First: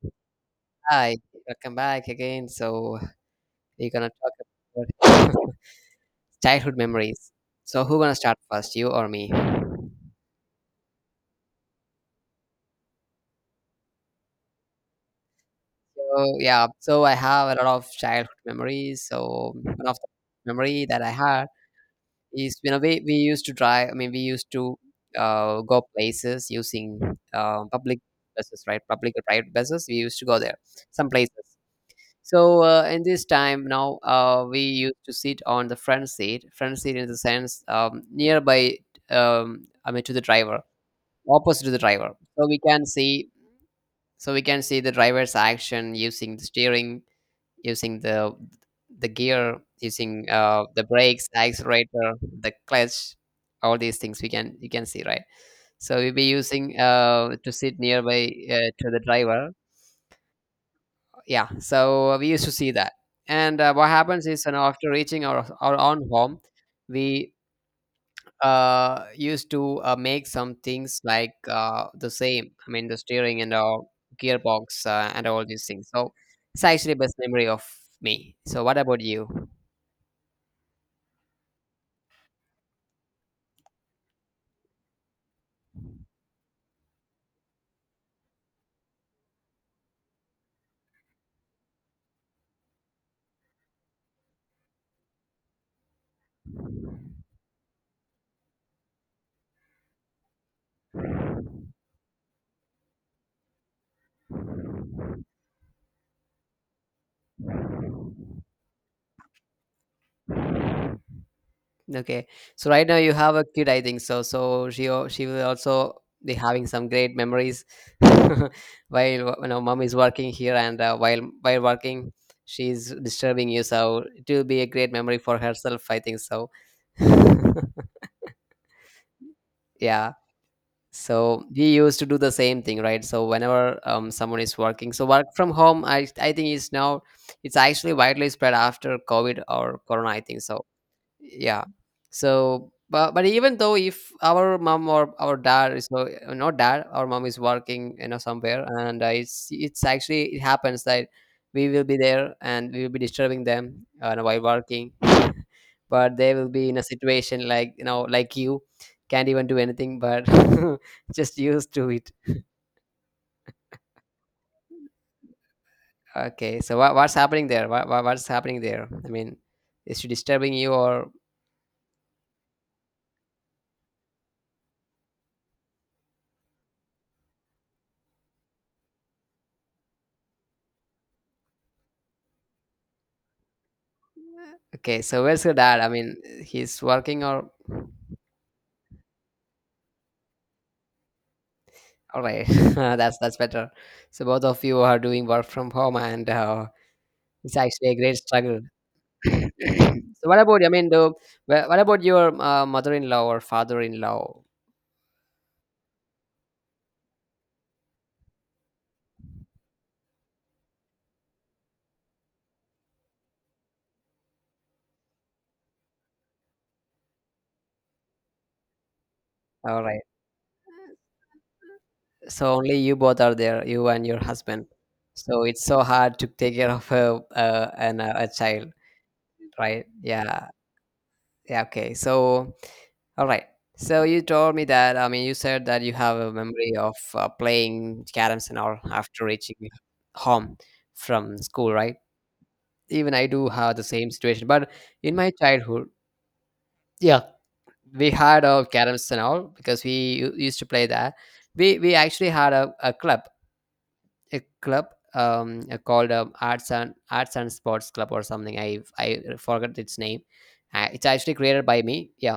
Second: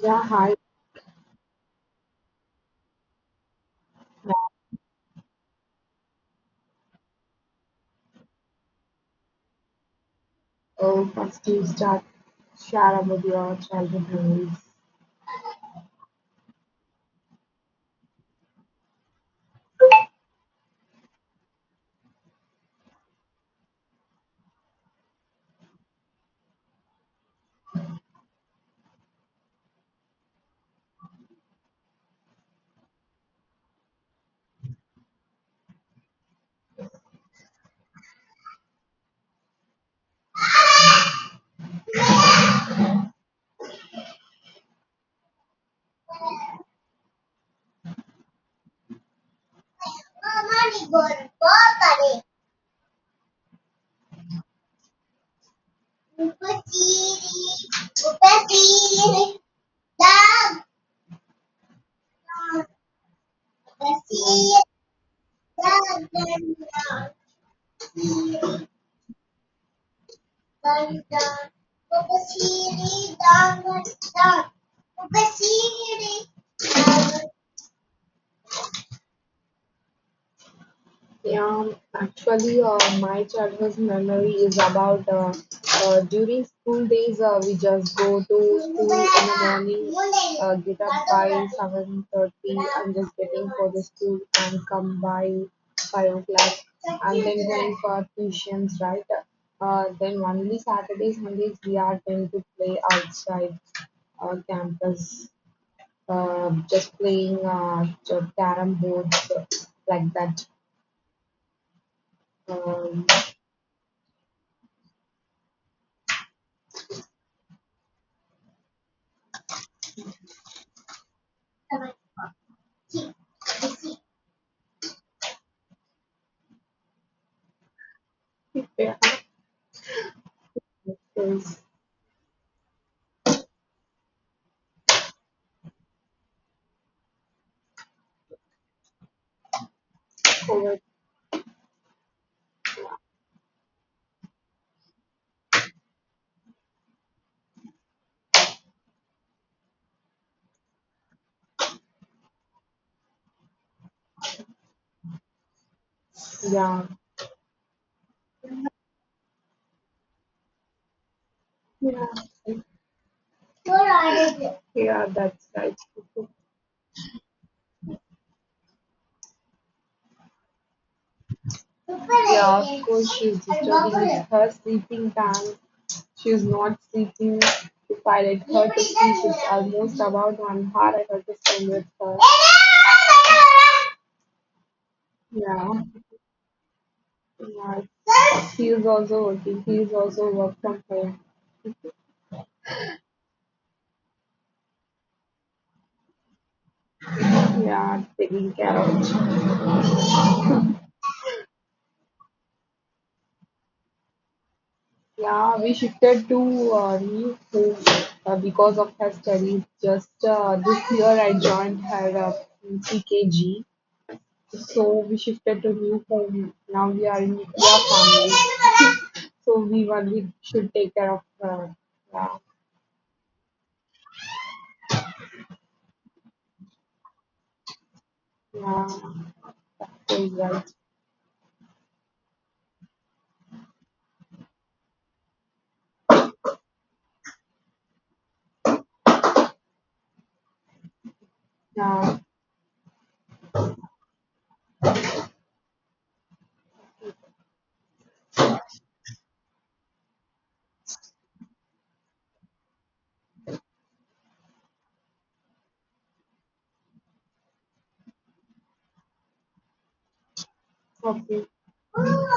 Yeah, hi. Hi, welcome back again. So we're gonna talk about childhood memories. So who gonna start first, you or me? Oh, first you start share about your childhood memories. So I have a lot of childhood memories. So one of the memory that I had is we used to drive. I mean we used to go places using public buses, right? Public or private buses. We used to go there some places. So in this time now, we used to sit on the front seat in the sense nearby. I mean, to the driver, opposite to the driver, so we can see, so we can see the driver's action using the steering, using the gear, using the brakes, accelerator, the clutch, all these things we can you can see, right. So we'll be using to sit nearby to the driver, yeah, so we used to see that. And what happens is, you know, after reaching our own home we used to make some things like the same, I mean the steering and our gearbox and all these things. So it's actually best memory of me. So what about you? Yeah, actually, my childhood memory is about during school days, we just go to school in the morning, get up by 7:30 and just getting for the school and come by 5 o'clock and then going for tuitions, right? Then only Saturdays, Sundays, we are going to play outside campus, just playing carrom boards, like that. Okay. So right now Um you have a kid, I think so. So she will also be having some great memories while, you know, mom is working here and while working she's disturbing you. So it will be a great memory for herself, I think so. Yeah. So is we used to do the same thing, right? So whenever someone is working, so work from home, I think is now it's actually widely spread after COVID or Corona, I think so. over. Yeah. So but even though if our mom or our dad is, no, not dad, our mom is working, you know, somewhere, and it's actually it happens that we will be there and we will be disturbing them while working. But they will be in a Yeah, situation like, you know, like you can't even do anything, but just used to yeah, it. yeah, that's right. Okay, so what's happening there? What's happening there, I mean, is she disturbing you or Yeah, of course, she's disturbing her sleeping time. She's not sleeping. If I let her to sleep, it's almost about 1 hour. I have to spend with her. okay, so where's your dad, Yeah, I mean, he's working or yeah. She is also working. He is also work from home. all right, that's better. So both of you are doing work from home, and it's actually a Yeah, great taking struggle. care of. So what about? I mean, what about your mother-in-law or father-in-law? Yeah, we shifted to new home because of her studies. Just this year, I joined her in CKG, so we shifted to new home. Now we are in nuclear family, so All we right. only should take care of her. Yeah, So only you both are there, you and your husband. So it's so hard to take care of a child, yeah, right? so Yeah. right. Yeah. Okay. So. All right. So you told me that, I mean, you said that you have a memory of playing caroms and all after reaching home from school, right? Yeah, Even I do have the same situation, but in my childhood, yeah, we had a caroms and all because we used to play that. We actually had a club, a club called Arts and Sports Club or something. I forgot its name. It's actually okay. created by me. Yeah,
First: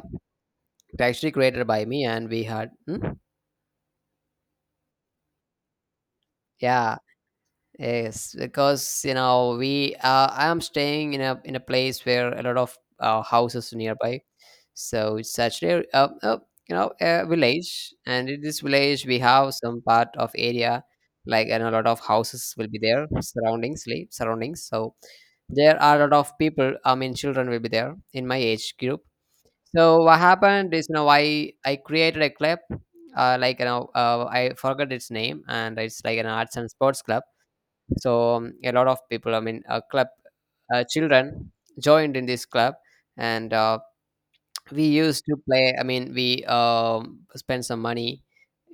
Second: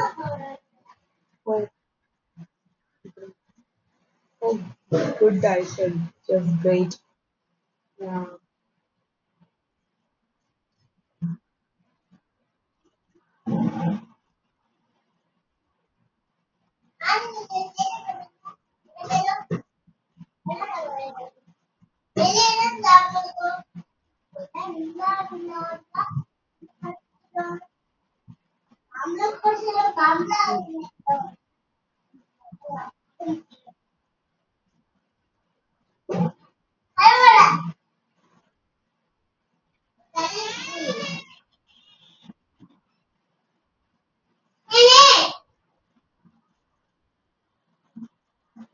it's actually created Oh, by me, and we had. Hmm? oh, good digestion, just great. Yeah, yes, because, you know, we I am staying in a place where a lot of houses nearby. So it's actually you know, a village, and in this village we have some part of area Yeah. like and a lot of houses will be there surroundings like, surroundings. So there are a lot of people. I mean, children will be there in my age group. So what happened is, you know, I created a club, like, you know, I forgot its name, and it's like an arts and sports club. So a lot of people, I mean a club, children joined in this club. And we used to play, I mean we spent some money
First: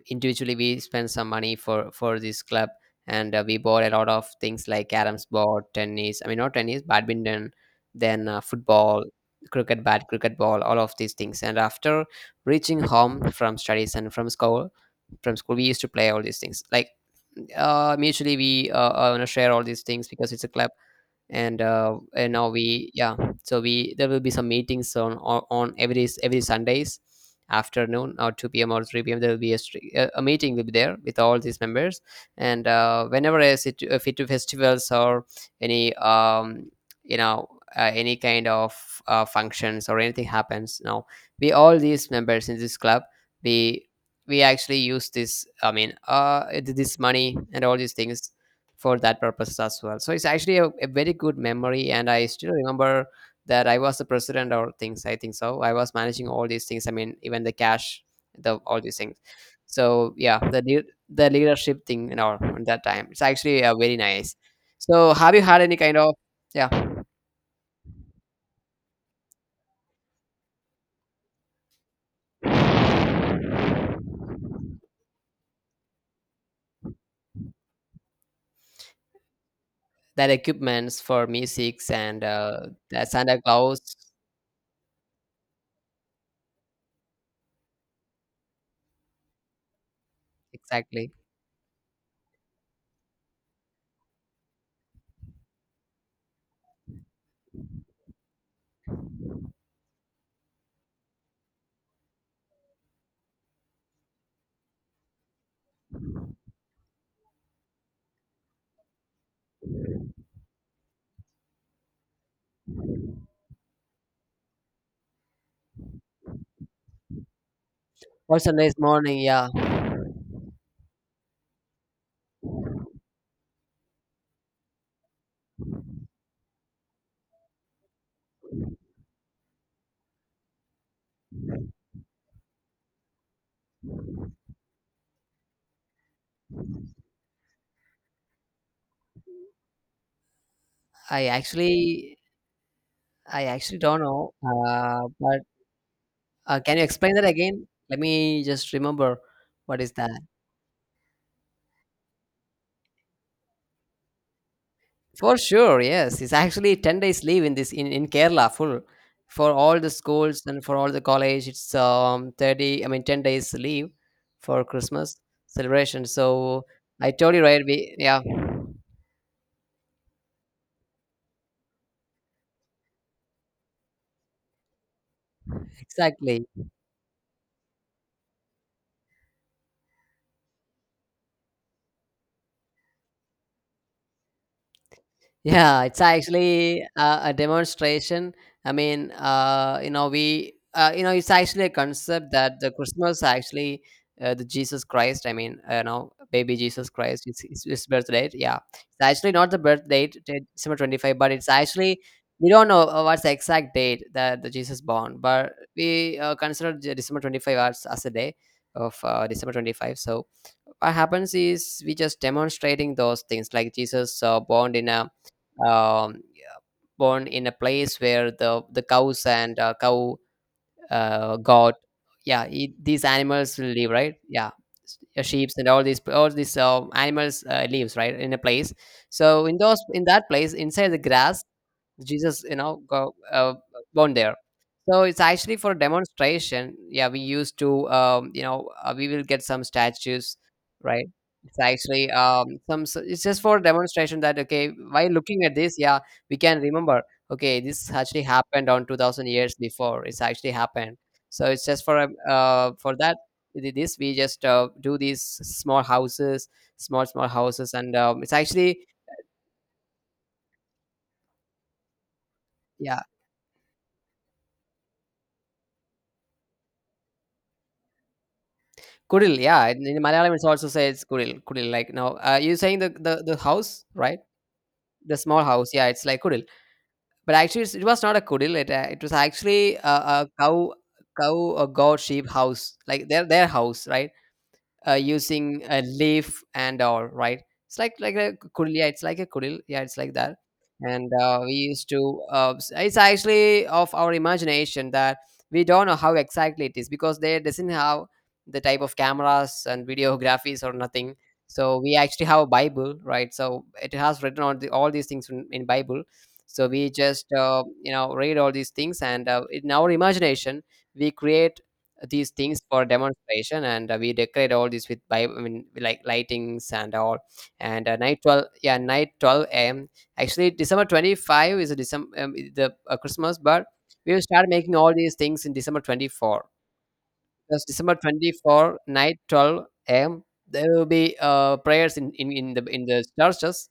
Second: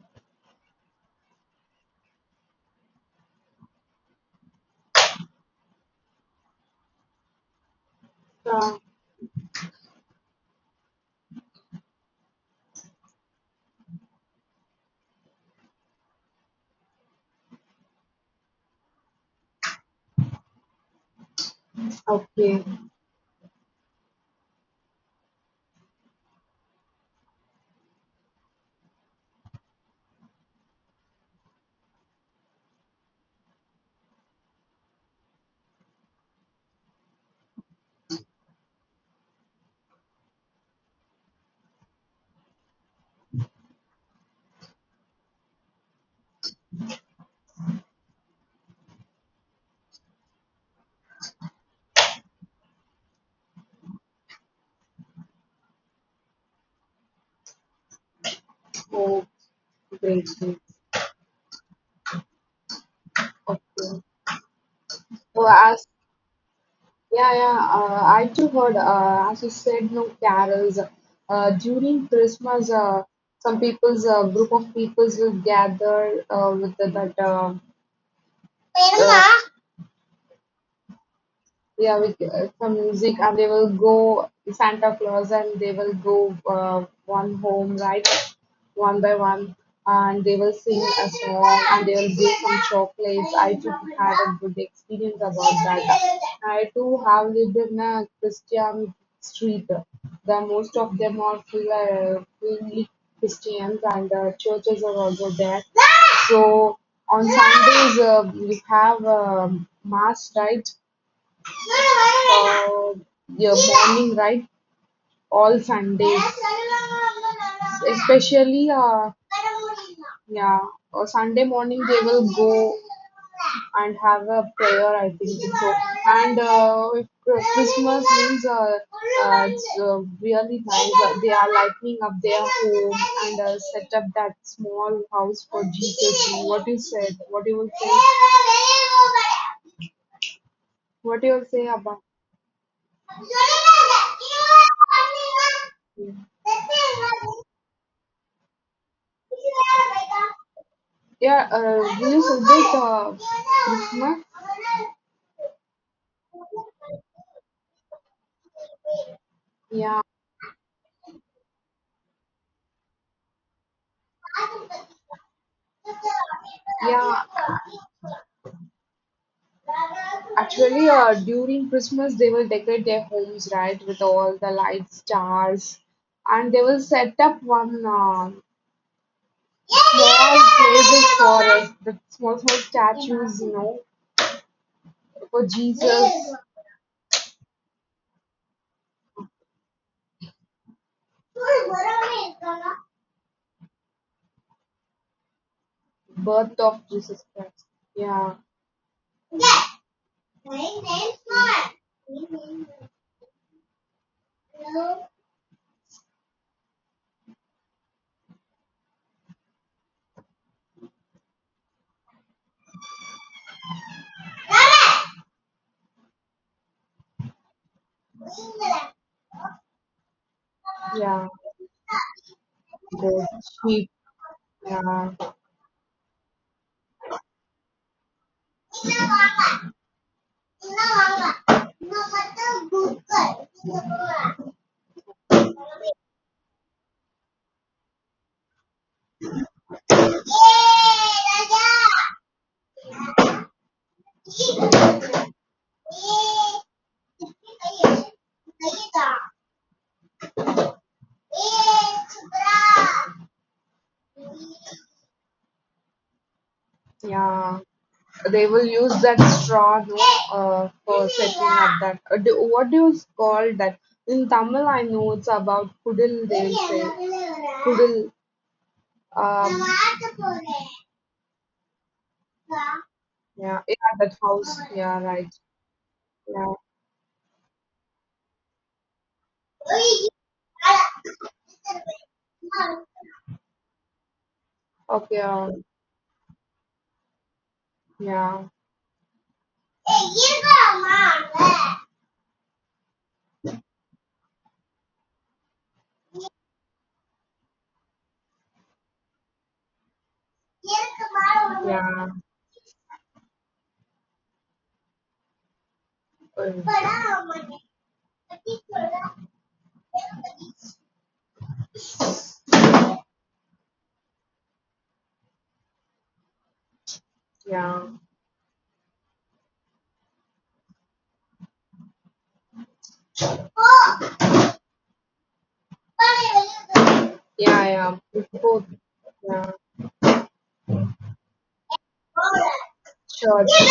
individually, we spent some money for this club. And we bought a lot of things like caroms board, tennis, I mean not tennis, badminton, then Uh, football, cricket bat, cricket ball, all of these things. And after reaching home from studies and from school, we used to play all these things, like mutually, we you know, share all these things because it's a club. And and now okay. we, yeah. So we, there will be some meetings on every every Sundays afternoon or 2 p.m or 3 p.m, there will be a, stri- a meeting will be there with all these members. And whenever I sit fit to festivals or any you know any kind of functions or anything happens now, we, all these members in this club, we we actually use this, I mean this money and all these things for that purpose as well. So it's actually a very good memory, and I still remember that I was the president or things, I think so. I was managing all these things, I mean, even the cash, the all these things. Oh, So great. yeah, Great. the the leadership thing, you know, at that time, it's actually very Okay. nice. So have you So had any as kind of, yeah, yeah, yeah. I too heard. As you said, no carols. During Christmas, some people's group of peoples will gather with that. Uh, that equipments for musics yeah, with and some that music and Santa they will Claus, go Santa Claus and they will go one home, right? One by one and they will sing a exactly? song and they will give some chocolates. I too had a good experience about that. I too have lived in a Christian street. The most of them are fully Christians and churches are also there. So on Sundays, we have mass, right? uh, your morning, right? All Sundays, What's a especially nice morning? Yeah. yeah, or Sunday morning they will go and have a prayer. I think so. And if Christmas means it's really nice. They are lightening up their home and set up that small house for Jesus. What you said? What you will say? What I you will say about? actually I actually don't know, but can you explain that again? Let me just remember what is that. Yeah, will you celebrate this month? For sure, yes, it's actually 10 days leave in this in Kerala full for all the Yeah, schools and for all the college. It's 30, I mean 10 days leave for Christmas celebration. So I yeah. told you, right, we, yeah, Actually, during Christmas, they will decorate their homes, right, with all the lights, stars, exactly. and they will set up one small places for us, the small small statues, for Yeah, it's Jesus, actually a demonstration. I mean, you know, we, you know, it's actually a concept that the Christmas actually, the Jesus Christ. I mean, you know, baby birth of Jesus Jesus Christ. It's, Christ. it's his birth date. Yeah. Yeah, it's actually not the Yeah. birth date, December 25, but it's actually, we don't know what's the exact date that the Jesus born, but we consider the December 25 as a day of December 25. So what happens is we just demonstrating those things like Jesus um, born in a place where the cows and cow god, yeah, it, these The animals will sheep. live, right, yeah, Yeah. sheep and all these animals lives, right, in a place. So in those, in that place, inside the grass, Jesus, you know, go, born there. So it's actually for demonstration. Yeah, we used to, you know, we will get some statues, right? It's actually some. It's just for demonstration that, okay, while looking at this, yeah, we can remember. Okay, this actually happened on 2,000 years before. It's actually happened. So it's just for that. This we just do these small houses, small small Yeah, houses, and it's they will actually, use that straw, no, for setting up that. What do you yeah. call that? In Tamil, I know it's about kudil, they will say. Kudil. Kudil, Um, yeah. In Malayalam, it's also says Kudil, Kudil. Like now, you're saying the yeah, house, yeah, that right? house. Yeah, The right. small house, yeah. It's like Kudil, Yeah. but actually, it was not a Kudil. It was actually a cow, a goat, sheep house, like their house, right? Uh, Okay. Using a leaf and all right, it's like a Yeah, kudil, yeah, it's like a kudil, yeah, it's like that. And yeah, we used to it's actually of our imagination that we don't know how exactly it is because they doesn't have the type of cameras and videographies or nothing. So we actually have a Bible, right, so it has written all, the, all these things in Bible. ஒரு So we just நிமிஷம். You know, read all these things. And in our imagination we create these things for demonstration. And we decorate all this with Bible, I mean like lightings and all. And night 12, yeah, night 12 a.m. Actually December 25 is a December the Christmas. But we will start making all these things in December 24, Yeah, because yeah, December yeah. Before, 24 night yeah, 12 a.m there will be prayers in, in the sure. churches.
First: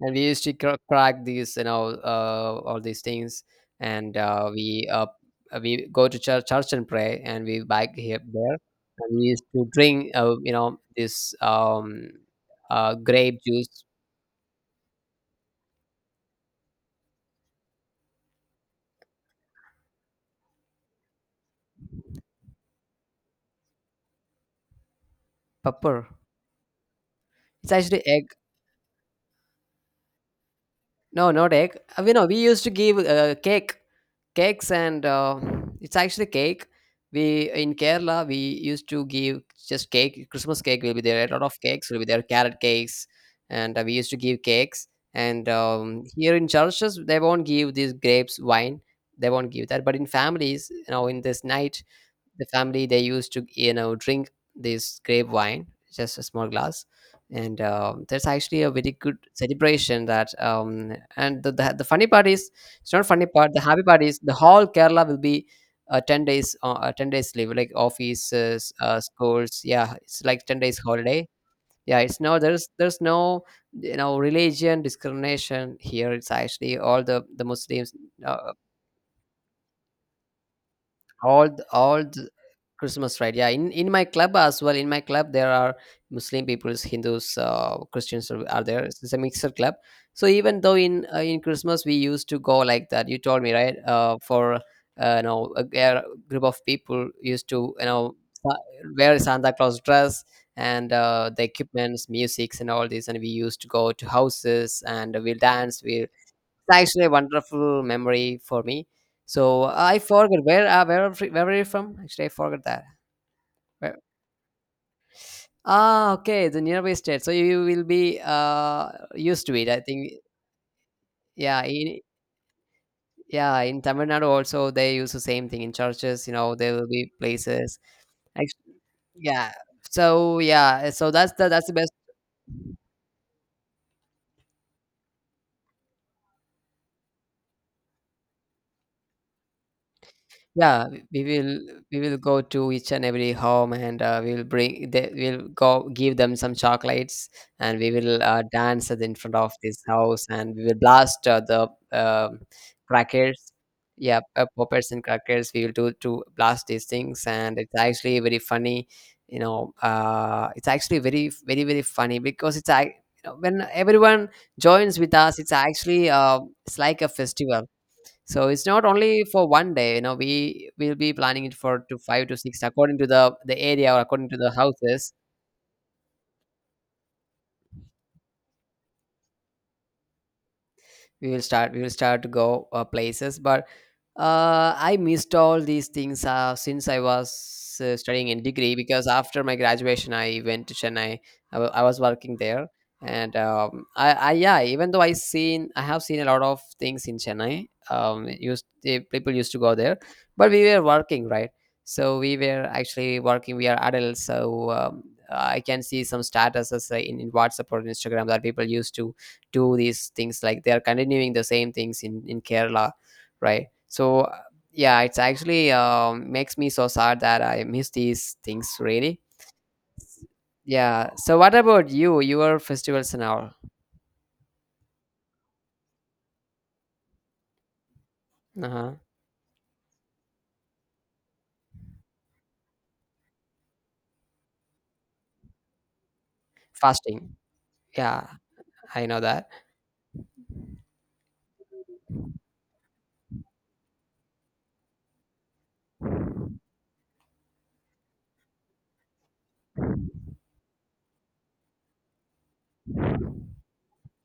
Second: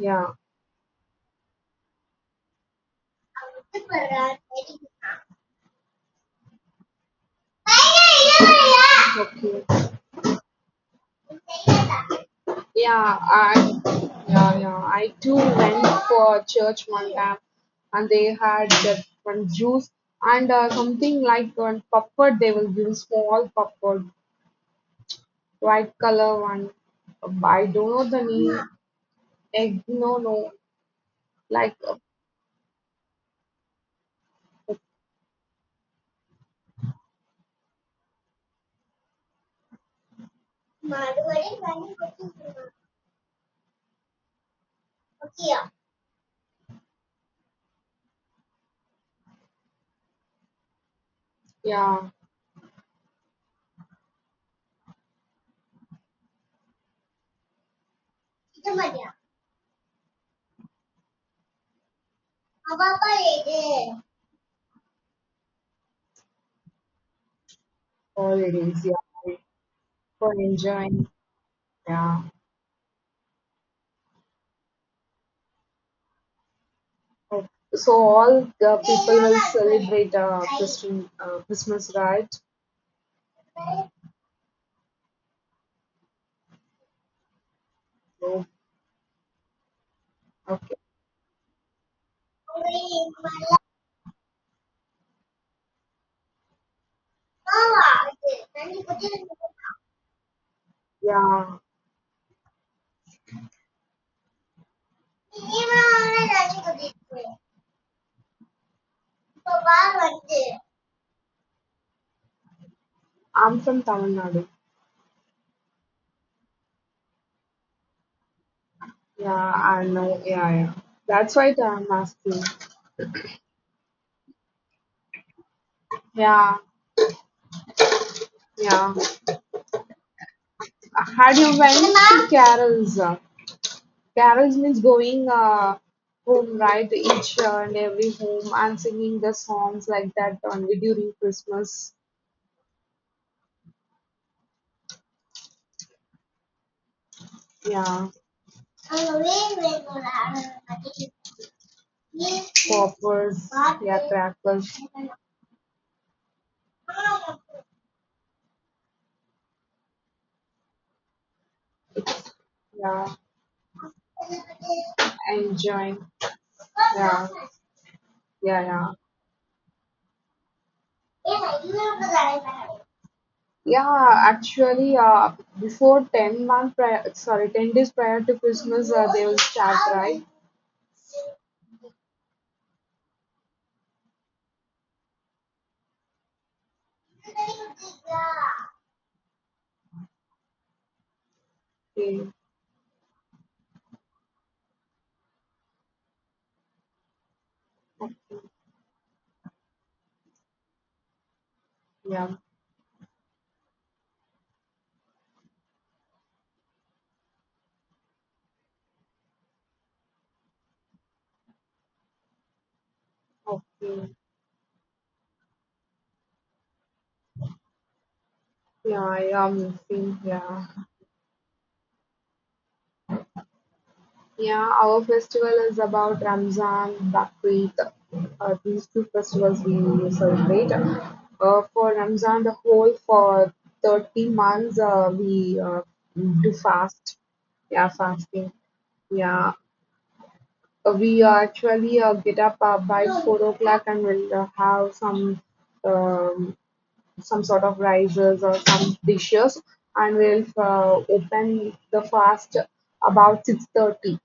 And we used to crack these, you know, all these things. And we go to church, and pray, and we back here there. Yeah, And we used to okay. drink you know, this Yeah, grape I juice, yeah, yeah. I too went for church one time, and they had that one juice and something like one puppet. They will give small puppet, white pepper, color one. I it's don't actually know the egg. name. Egg, no, no. No, not Like egg. uh, You know, we used to give cake, cakes, and it's actually cake. We in Kerala we used to give just cake. Christmas cake will be there. A lot of yeah, cakes will be there. Carrot cakes, and we used to give cakes. And here in churches, they won't give these grapes wine. They won't give that. But in families, in this night, the family they used to drink this grape wine, just a small glass. And there's actually a very good celebration that and the funny part is, it's not funny part, the happy part is, the whole Kerala will be 10 days 10 days leave, like all it offices, is. Yeah, schools. Yeah, it's for like 10 days enjoying. holiday. Yeah, it's Yeah. no, there's no religion discrimination here. It's actually all the Oh, Muslims, so all uh, the people will celebrate Christian all the, Christmas, all the right? Christmas, right? Yeah, in my club as well, in my club there are Muslim peoples, Hindus, Christians Oh, are there. It's a mixer club. So even okay. though in Christmas we used to go like that, you told me, right? For a group of people used to sa- wear Santa Claus dress. And the Yeah, equipments, musics, and all this, and we used to go to houses, and we'll dance, we'll it's actually a wonderful memory for me. So I forgot where are you from? Actually, I forgot that. I'm from Where? Tamil Nadu. Ah, okay, the nearby state. So you will be Yeah, used to it, I I think. know. Yeah, yeah. That's why Yeah, I'm in asking. yeah, in Tamil Nadu also they use the same thing in churches. You know, Yeah, there will be places. Actu- yeah. Yeah. So yeah, so Had you that's went the best. to Carol's? Carols means going home, right? Each and every home and singing the songs like that only Yeah, during Christmas. we will go to each and every home, and we will bring, they will go give them some chocolates, and we Yeah, will dance in front of this house, and we will blast the poppers, crackers. yeah, Yeah, crackers, poppers and crackers. We will do to blast these things, and it's actually very funny. You know, it's actually very very very funny because it's I you yeah, know, when everyone joins with us, it's enjoying, actually it's like a yeah, festival, so it's not yeah, only for one day. You know, we will be planning it for to five to six yeah. according to the area or Yeah, according to the actually, houses. Before 10-month prior, sorry, 10 days prior to Christmas, they will start, right? We will start to go places, but I missed all these things since I was studying in degree because after my graduation I went to Chennai. I was Okay, working there. And I yeah, even though I have seen a lot of things in Chennai. It used The people used to go there, but we were working, right? So yeah, we were actually working, we are adults, so I can see some statuses in WhatsApp or Instagram that people used to do these things, like they are continuing the same things in Kerala, right? okay, So yeah, it's actually, makes me so sad that I miss these things, yeah, really. yeah, Mufi, yeah. Yeah, so what about you, your festivals and all? Yeah, our festival is about Ramzan, Bakrid. These Uh-huh. two festivals we celebrate. For Ramzan, the whole for 30 months we do fast. Fasting. Yeah, Yeah, fasting. I know that. Yeah, we actually get up by 4 o'clock and we'll have um, some sort of rices or some dishes, and we'll open the fast about 6:30,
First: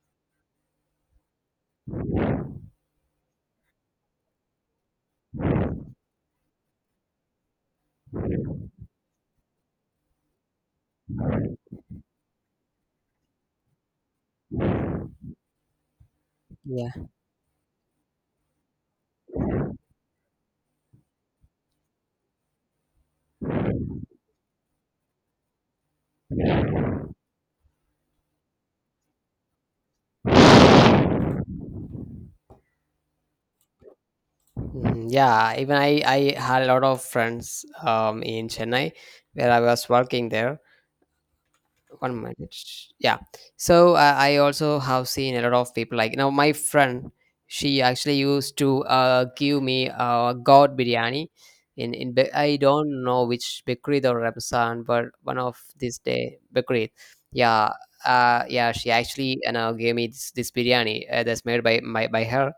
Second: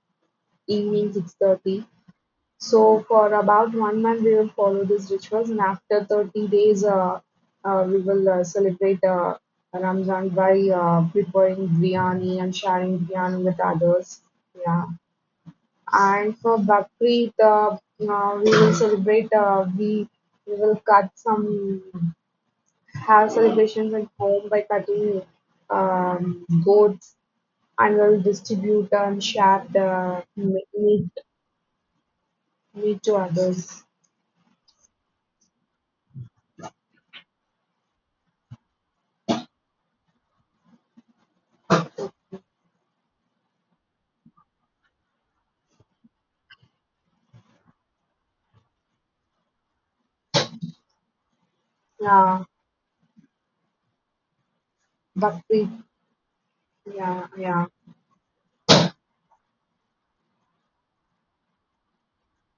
evening 6:30. So for about 1 month, we will follow these rituals, and after 30 days, we will celebrate Ramzan by preparing biryani and sharing biryani with others. Yeah, and for Yeah. Bakri, we will celebrate. We will cut some have celebrations at home by cutting goats and will distribute and share the meat to others. Mhm. Yeah, even I had a lot of friends in Chennai where I was working there. One minute. Yeah. So I also have seen a lot of people. Like, now my friend, she actually used to give me god biryani in Yeah, I don't know which bakery or Ramsan, but one but of we this day bakery. yeah, yeah, Yeah. Yeah, she actually gave me this biryani that's made by her.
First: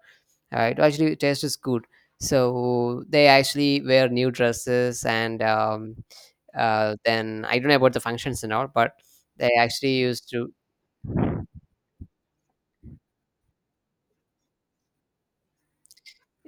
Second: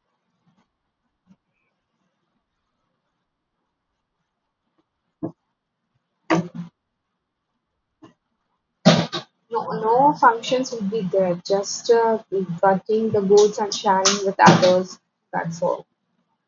It tastes good. So they actually wear new dresses, and then I don't know about the functions and all, but they no, actually no used to. functions would be there. Just cutting the goats and sharing with others. That's all.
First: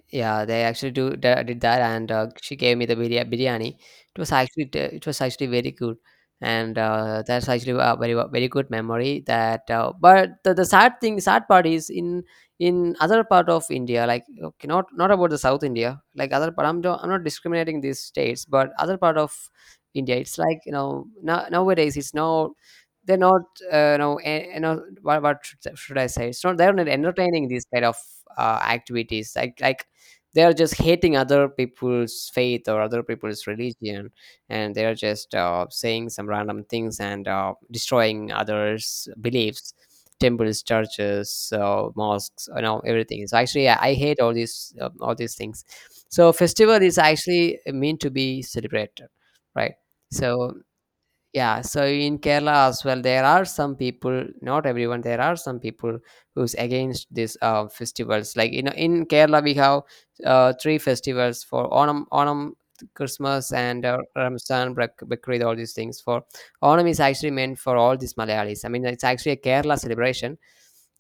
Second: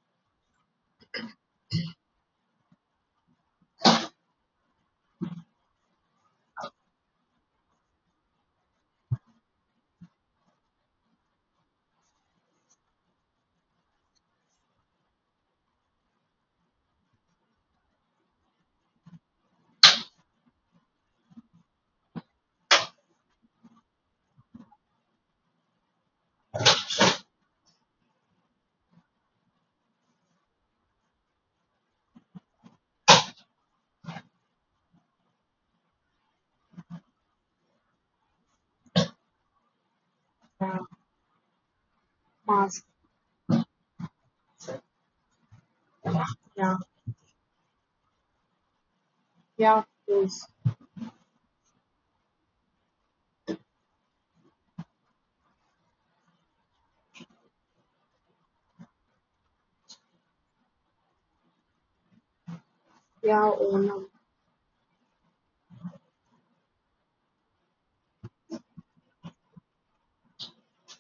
Yeah, they actually did that, and she gave me the biryani. It was actually very good, and that's actually a very very good memory. That But the sad thing, sad part, is in other part of India, like, okay, not about the South India, like other part. I'm not discriminating these states, but other part of India, it's like, nowadays it's not, they're not, what should I say? It's not, they're not entertaining these kind of activities, like, they are just hating other people's faith or other people's religion, and they are just saying some random things, and destroying others beliefs, temples, Yeah, churches, mosques, you know, mask. everything. So actually, I hate all these, all these things. So festival Yeah, is actually meant to be celebrated, right? yeah, please. So yeah, so in Kerala as well, there are some people, not everyone, there are some people who's against these festivals. Like, in Kerala we have three festivals: for Onam, Onam, Yeah, Christmas, and Onam. Ramzan, Bakrid, all these things. For Onam is actually meant for all these Malayalis. I mean, it's actually a Kerala celebration.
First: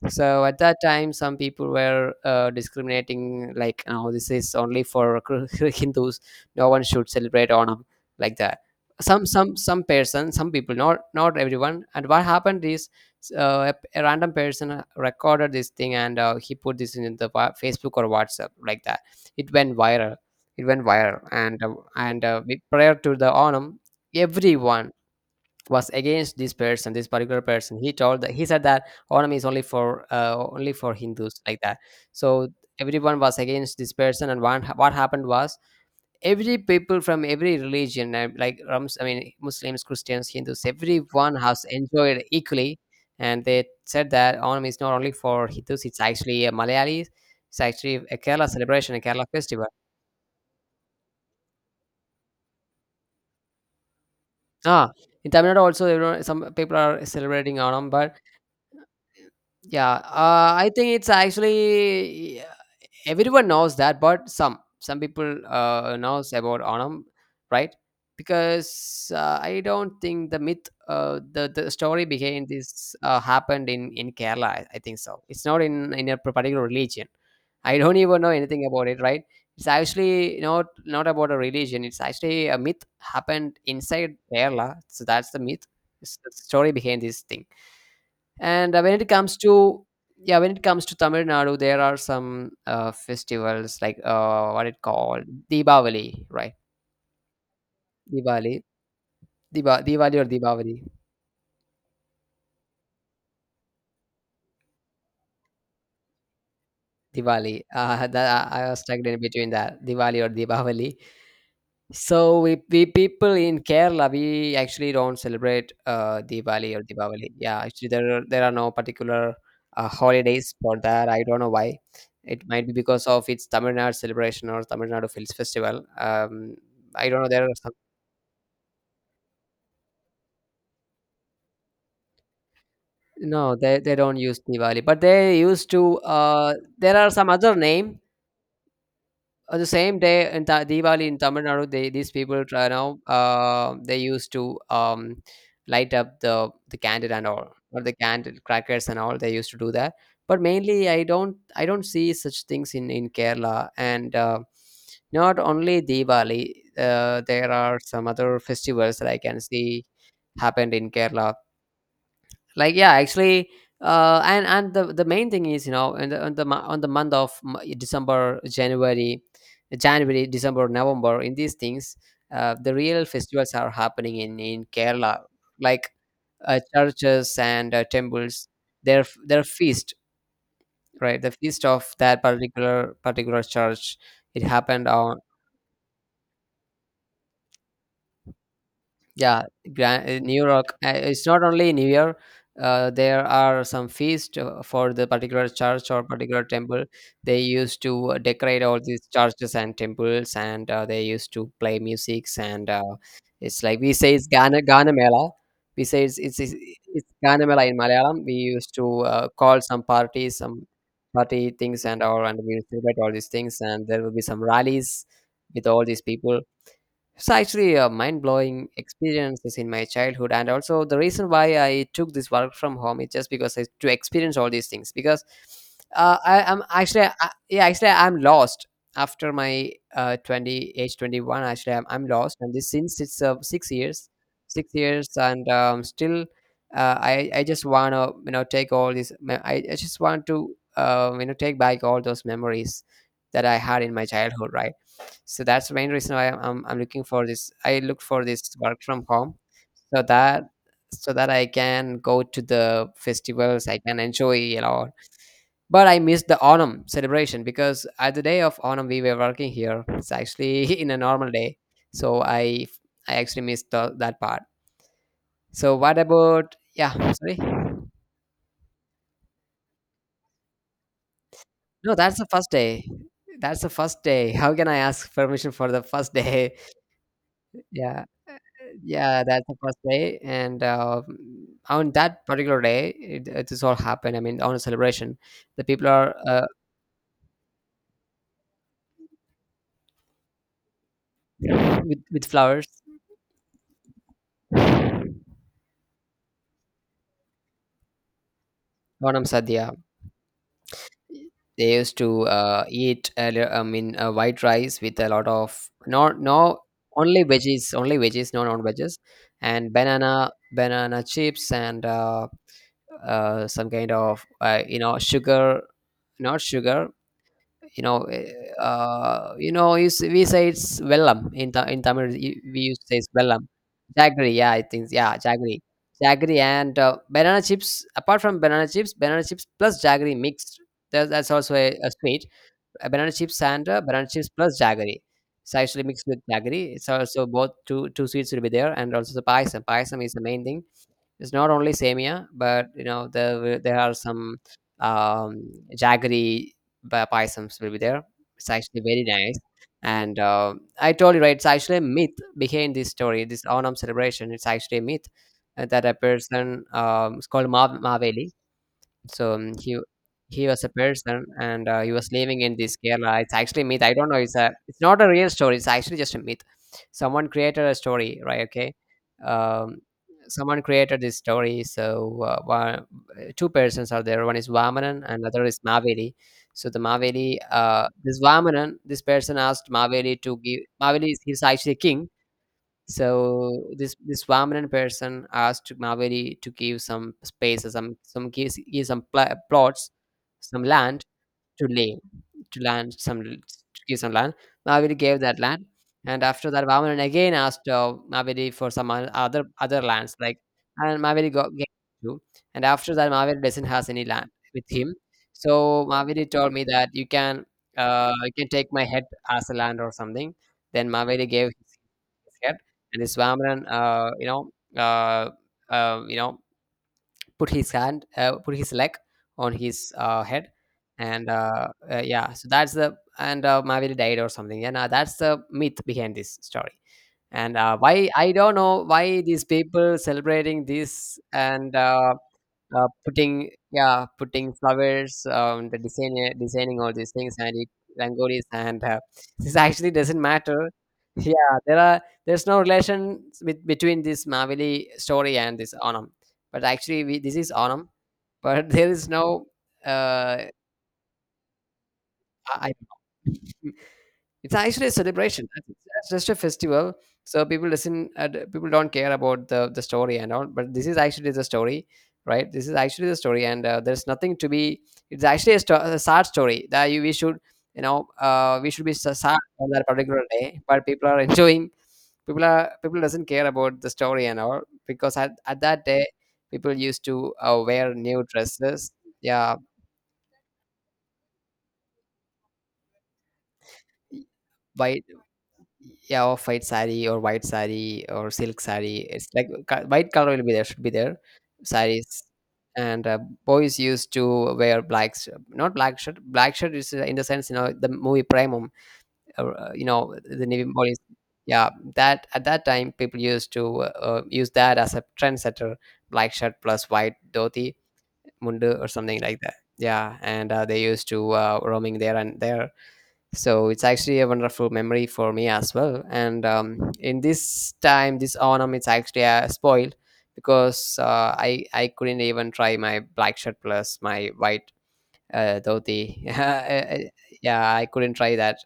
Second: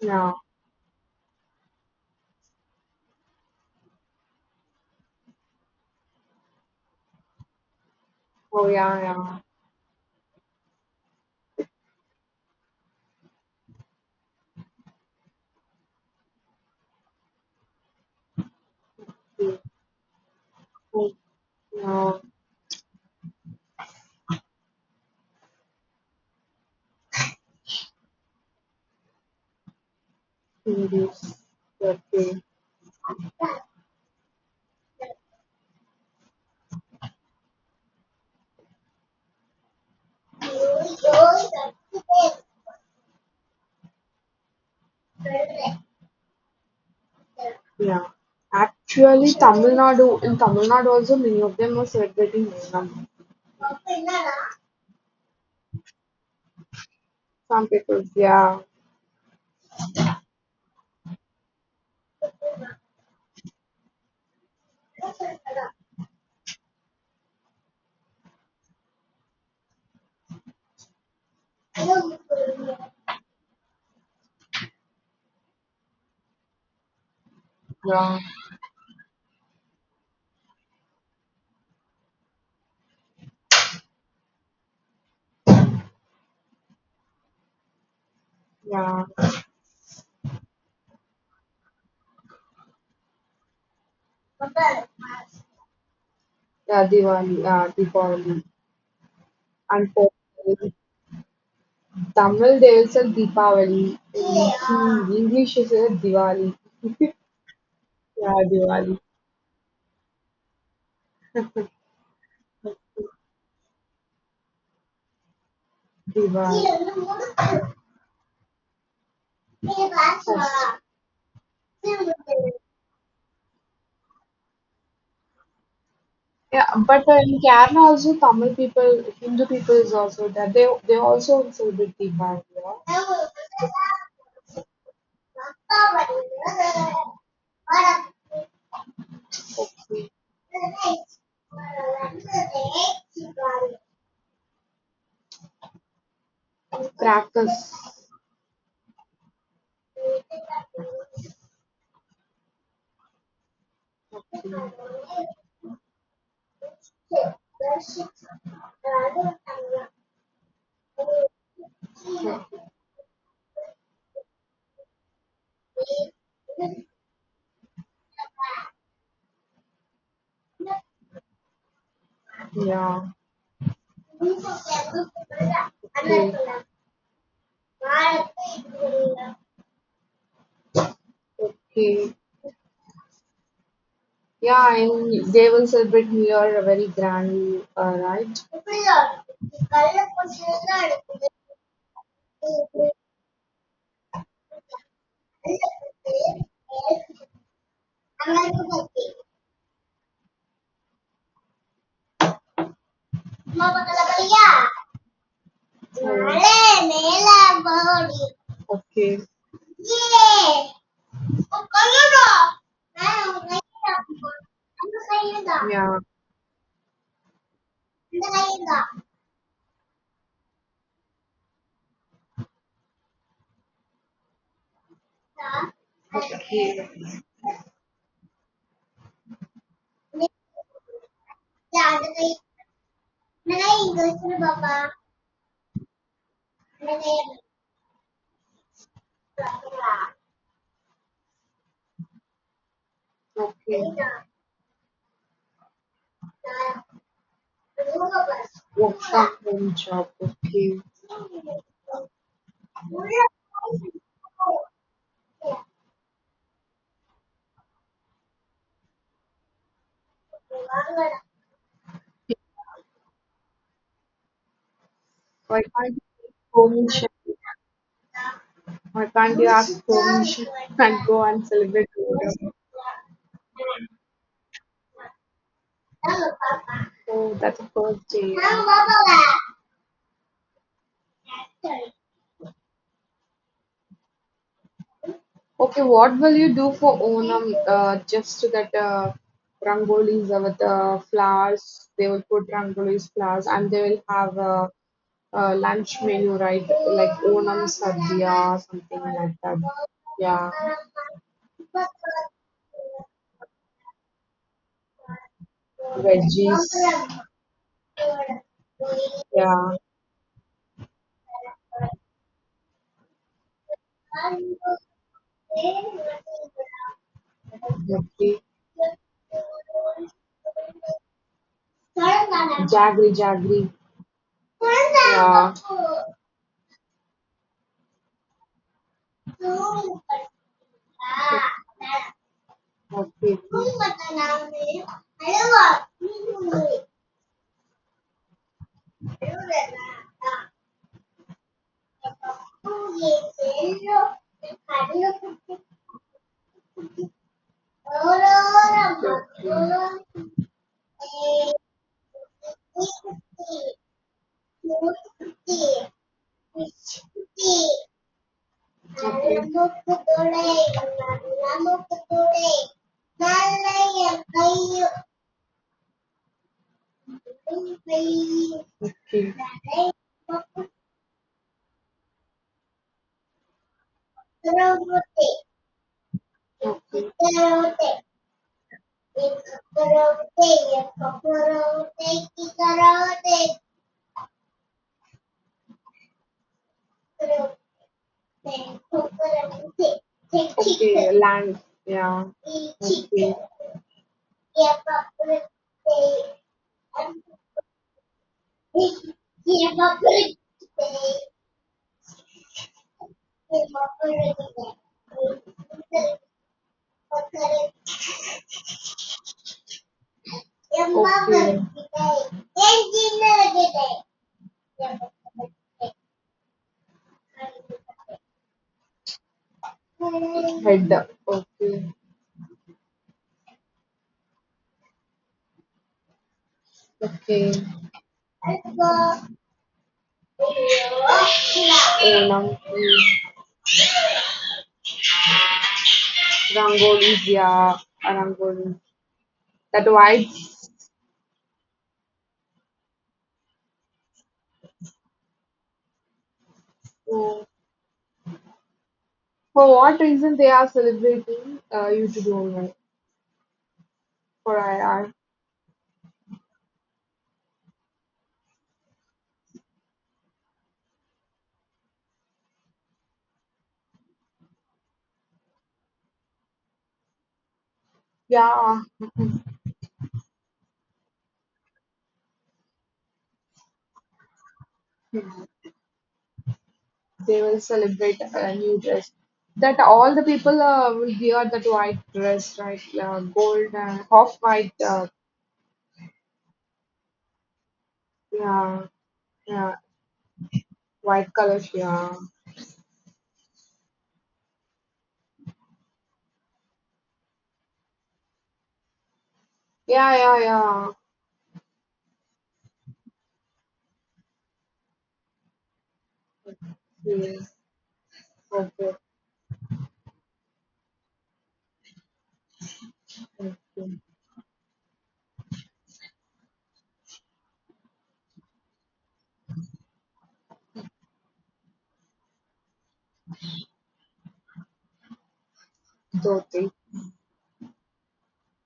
Yeah, So at that time, some people were discriminating, like, "Oh, this is only for Hindus. No one should celebrate Onam like that." oh, yeah, yeah. Some people, not everyone. And what happened is, a random person recorded this thing, and he put this in the Facebook or WhatsApp, like that. it Yeah, went viral it went oh, viral, yeah. Prior to the Onam, everyone was against this person, this particular person. He told that, he said that Onam is only for only for Hindus. Hindus, like that. Okay. So everyone was against this person, and what happened was, every people from every religion, like, Rams, I mean Muslims, Christians, Hindus, everyone has enjoyed equally. And they said that Onam is not only for Hindus, it's actually a Malayali, it's actually Yeah. a Kerala celebration, a Kerala Actually, festival. In Tamil Nadu also, many of them are celebrating Onam. Ah, in Tamil Nadu also, some people are celebrating Some Onam, people, but yeah. yeah, I think it's actually, everyone knows that, but some people knows about Onam, right? Because I don't think the myth the story behind this happened in Kerala. I think so, it's not in a particular religion. I don't Yeah. even know anything about it, right? It's actually not about a religion, it's actually a myth happened inside Kerala. So that's the myth, it's the story behind this thing. And when Yeah. it comes to Yeah, when it comes to Tamil Nadu, there are some festivals, like, what it called, Deepavali, right? Yeah, Diwali, Deepavali. Diwali, And for Diwali or Deepavali, Tamil, they will say Deepavali. In English, they say Diwali. Diwali. Yeah, I was Diwali. stuck in between that Diwali or Deepavali. So we people in Kerala, we actually don't celebrate Diwali. Diwali or Diwali. Yeah, actually there are no particular Yes. holidays for that. I don't know why. It might be because of its Tamil Nadu celebration or Tamil Nadu Films Festival. Yeah, but I don't know. in There are some. Kerala also Tamil people, Hindu people is also there. They also celebrate Diwali. Yeah? No, they don't use Diwali, but they used to. There are some other name on the same Okay. day in Diwali in Tamil Nadu, these people try now, they used to, light up the candle and all, Crackers. or the candle crackers and all. They used to do that, but mainly I don't see such things in Kerala and. Okay. Not only Diwali, there are some other festivals that I can see happened in Kerala, Okay. like, yeah, actually, and the main thing is, you know, on on the month of December, January, January, December, November, in these things, the real Yeah. festivals are happening in Okay. Kerala. Like, churches and temples, their feast, right? The feast of Okay. that particular church. It Yeah, happened on. and they will celebrate New Year very grand, right? Yeah, New York. It's not only New Year. Oh. There are some feast for the particular church or particular temple. They used to decorate all these churches and temples, and they used to play musics. And it's like we say it's Gana Mela. We say it's, it's Gana Mela in Malayalam. We used to Okay. Call some parties, some party things, and all, and we celebrate all these things. And there will be some rallies with all Yeah. these people, so actually mind-blowing experiences in my childhood, and also the reason why I took this work from home is just because to experience all these things because I am Okay. Okay. actually I, yeah, actually I'm lost after my 20 age 21, actually I'm lost. And this, since it's 6 years, and still, I just want to take all I just want to take back all those memories that I had in my childhood, right? So that's the main reason why I'm looking for this. I look for this work Work from from home, home so job. that Okay. I can go to the festivals. I can enjoy a lot. But I missed the Onam celebration because at the day of Onam we were working here. It's actually in a normal day, so I actually missed that part. Why So can't what you about, home in yeah? Chennai? Sorry, Why can't you ask permission and go and celebrate no, that's the first together? day. That's the first day. How can I ask permission for the first day? Oh, that's a Yeah. first day. Yeah, that's the first day, and on that particular day, it is all happened. I mean, on a celebration, the Okay, people are what will you do for Onam? Just so that rangolis with flowers, with they will put flowers. rangolis, flowers, and they will have a lunch menu, right? Like Onam sadhya, something Onam like that. Sadhya. Yeah. They used to eat. I mean, white rice with a lot of not no Veggies. only veggies, only veggies, no non veggies, Yeah. and banana chips and some kind of sugar, not sugar. You know eh, Okay. You know you we say it's vellam in ta in tamil we used to say it's Jaggery, vellam. jaggery. Jaggery, yeah, I think. Yeah, Yeah. jaggery, and banana chips, apart from banana chips, banana chips plus jaggery mixed. That's also a sweet. Banana chips Okay. and banana chips plus jaggery, it's actually mixed with jaggery. It's also both two sweets will be there. And also the Okay. Paisam is the main thing. It's not only samia, but you know there are some jaggery paisams will be there. It's actually very nice. And I told you, right, it's actually a myth behind this story, this Onam celebration. It's actually a myth, that a person, it's called Maveli. So he was a person, and he was living in this Kerala. It's actually a myth. I don't know. It's not a real story. It's actually just a myth. Someone created a story, right? Okay. Um, Someone created this story. So two persons are there. One is Vamanan, and other is Maveli. So the Okay. Maveli, Okay, this Vamanan, this person asked Maveli to give. Maveli is, he's actually a king. So this Vamanan person asked Maveri to give some Okay, spaces, some give, give some plots, some land land. to lay, Yeah. to land some Okay. to give some land. Maveri gave that land, and after that, Vamanan again asked Maveri for some other lands, like, and Maveri got gave two, and after that, Maveri doesn't has any land with him. So Maveri told me that you can take my head as a land or something. Then Maveri gave escaped, and this Brahmin, uh, uh, you know, put his hand, Okay. Put his leg on his head, Head. and Okay. Yeah, so that's the, and Maviri died or something. Yeah, now that's the myth behind this story. Okay. And why I don't know why these people celebrating this, and Onam is putting, yeah, putting flowers, the designing all these rangolis, things, and yeah, rangolis, rangoli, and this that actually doesn't white. matter. Yeah, there are, there's no relation with, between this mavili story and this onam. But actually this So is onam, but there is no, for what reason uh they are celebrating, you to don't I know, don't know. It's for actually a ir, celebration. It's just a festival. So people listen. People don't care about the story and all. But this is actually the story, right? This is actually the story, and there's nothing to be. It's actually a sad story that we should, you know, we yeah. should be so sad on that particular day. But people are enjoying. People doesn't care about the story and all because at that day people used to They will wear celebrate new a new dresses. dress, Yeah, that all the people will wear that white dress, right? Gold, off white, white. Yeah, or white sari or white sari or silk yeah, sari. It's like yeah, white color will be there, should be there, white color, yeah, saris. And boys used to wear not black shirt. Black shirt is, in the sense, you know, the movie primum, or, you know, yeah, yeah, the navy yeah. boys, yeah. That at that time people used to use that as a trendsetter. Black shirt They plus white dhoti, mundu or forget something like that, yeah. And they used to roaming there and there. So it's everything, actually a wonderful memory for me as well. And in this time this autumn it's actually spoiled because I couldn't even try my black shirt plus my white dhoti. though they Yeah, I couldn't try that.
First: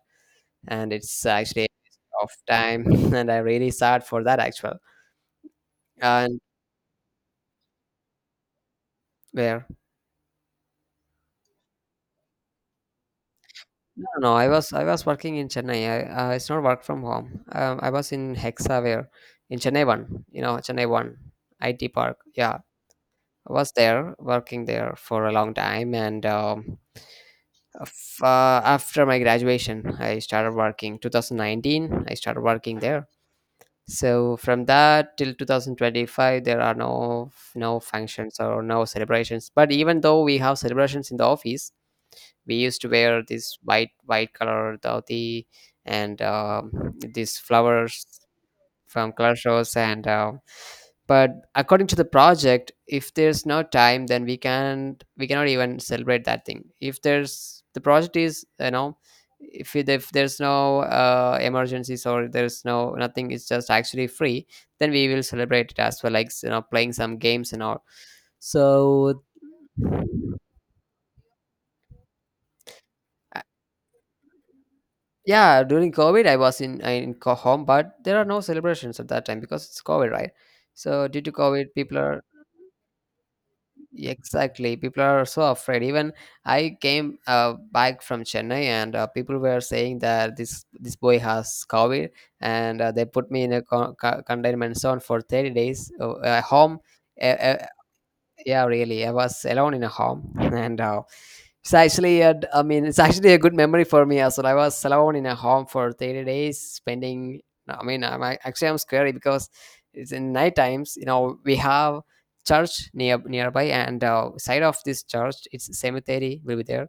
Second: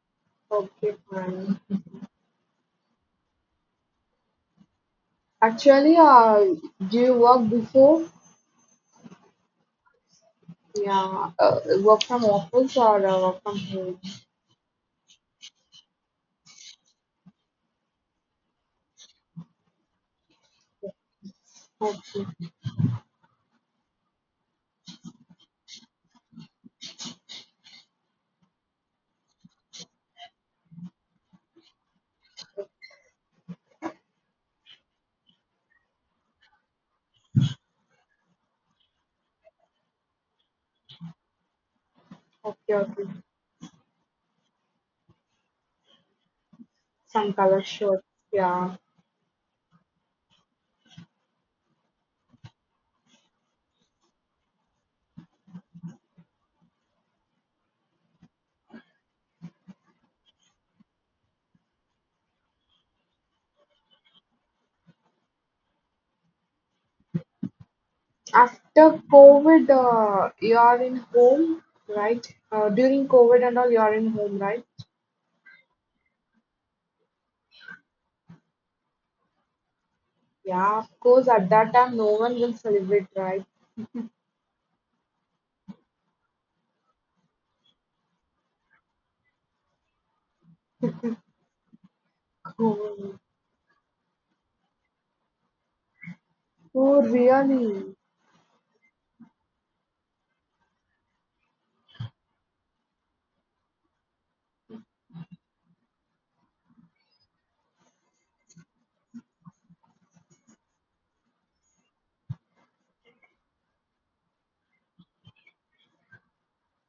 And forget it's money. actually a waste of time. And I really sad for that actual. Actually, And do you work before? where? Yeah, work from office or work from home? No, no, no, I was working in Chennai. It's not work from home. I was in Hexa where, in Chennai one. You know Chennai one IT park. Okay, Yeah, I was there working there for a long time. And after my graduation I started working 2019. I started working there, so from that till 2025 there are no functions or no celebrations. But even though we have celebrations in the office, we okay, used to okay. wear this white color dhoti. And Some these color shirts, flowers yeah. from Clash Royale. And but according to the project, if there's no time, then we cannot even celebrate that thing. If there's, the project is, you know, if there's no emergencies or there's no nothing, it's just actually free. Then we will celebrate it as well, like you know playing some games and all. After So COVID, you are in home, right? During uh, COVID and all, you are in home, right? yeah, during COVID, I was in home, but there are no celebrations at that time because it's COVID, right? Yeah, of So due course, to at that COVID, time, people no are. one will celebrate, right? Exactly. People are so afraid. Even I came back from Chennai, and people were saying that this boy has COVID, and they Oh, put me in a containment zone for 30 days. Home, oh uh, really? yeah, really, I was alone in a home. And it's actually a, I mean, it's actually a good memory for me as well. I was alone in a home for 30 days spending. No, I mean, actually I'm scary because it's in night times, you know, we have church nearby. And side of this church it's cemetery will be there.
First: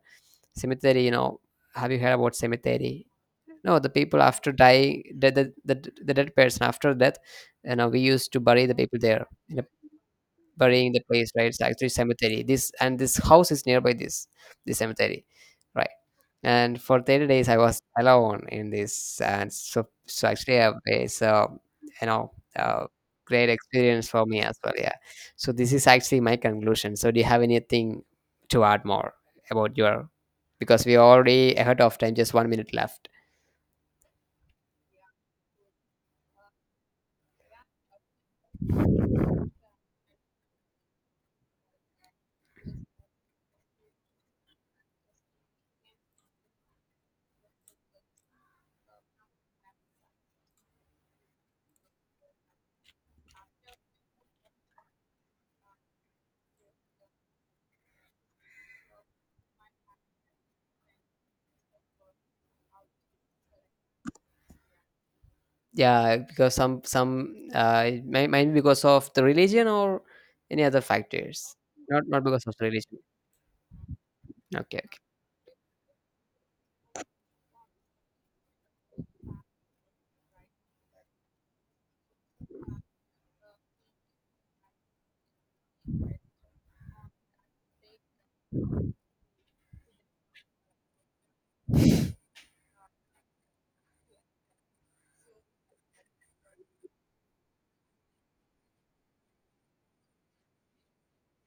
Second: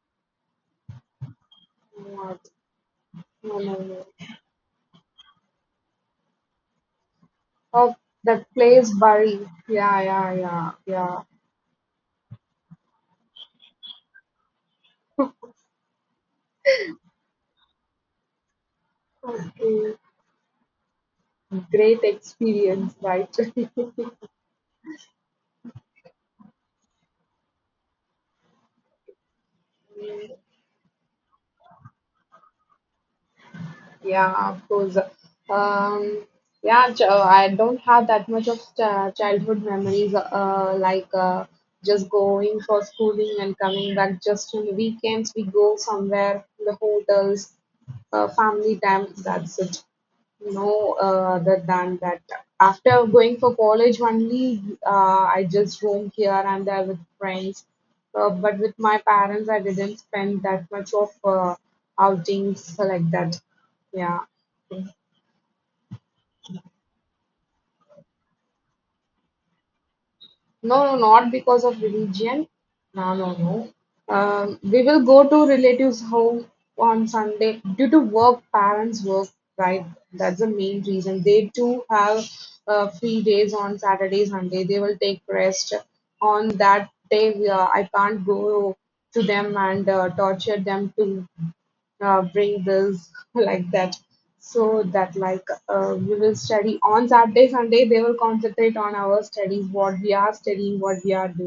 Cemetery, you know, have you heard about What? cemetery? No, no, No, the no. people after dying, the dead person after death, you know, Oh, we used to that bury the place, people there Bari. in a Yeah, yeah, yeah, burying the yeah. place, right? It's actually cemetery. This, and this house is nearby this cemetery, right? And for 30 days, I was alone in this. And Okay. so actually, it's Great you know uh, experience, right? great experience for me as well. Yeah. So this is actually my conclusion. So do you have anything to add more about your? Because we are already ahead of time, just 1 minute left. Yeah, of course. Um, yeah, I don't have that much of childhood memories, like just going for schooling and coming back. Just on the weekends, we go somewhere in the hotels, family time. That's it. No, other than that, after going for college only, uh, I just roam here and there with friends. But with my parents, I didn't spend that much of outings like that. Yeah. Yeah, because some it might be because of the religion or any other No, no, not factors. because of Not because religion. of the religion. No, no, no. Okay, We will okay. go to relatives' home on Sunday due to work, parents' work, right? That's the main reason. They too have free days on Saturday, Sunday. They will take rest on that day. I can't go to them and torture them to bring bills like that, so that like we will study on Saturday, Sunday they will concentrate on our studies, what we are studying, what we are doing.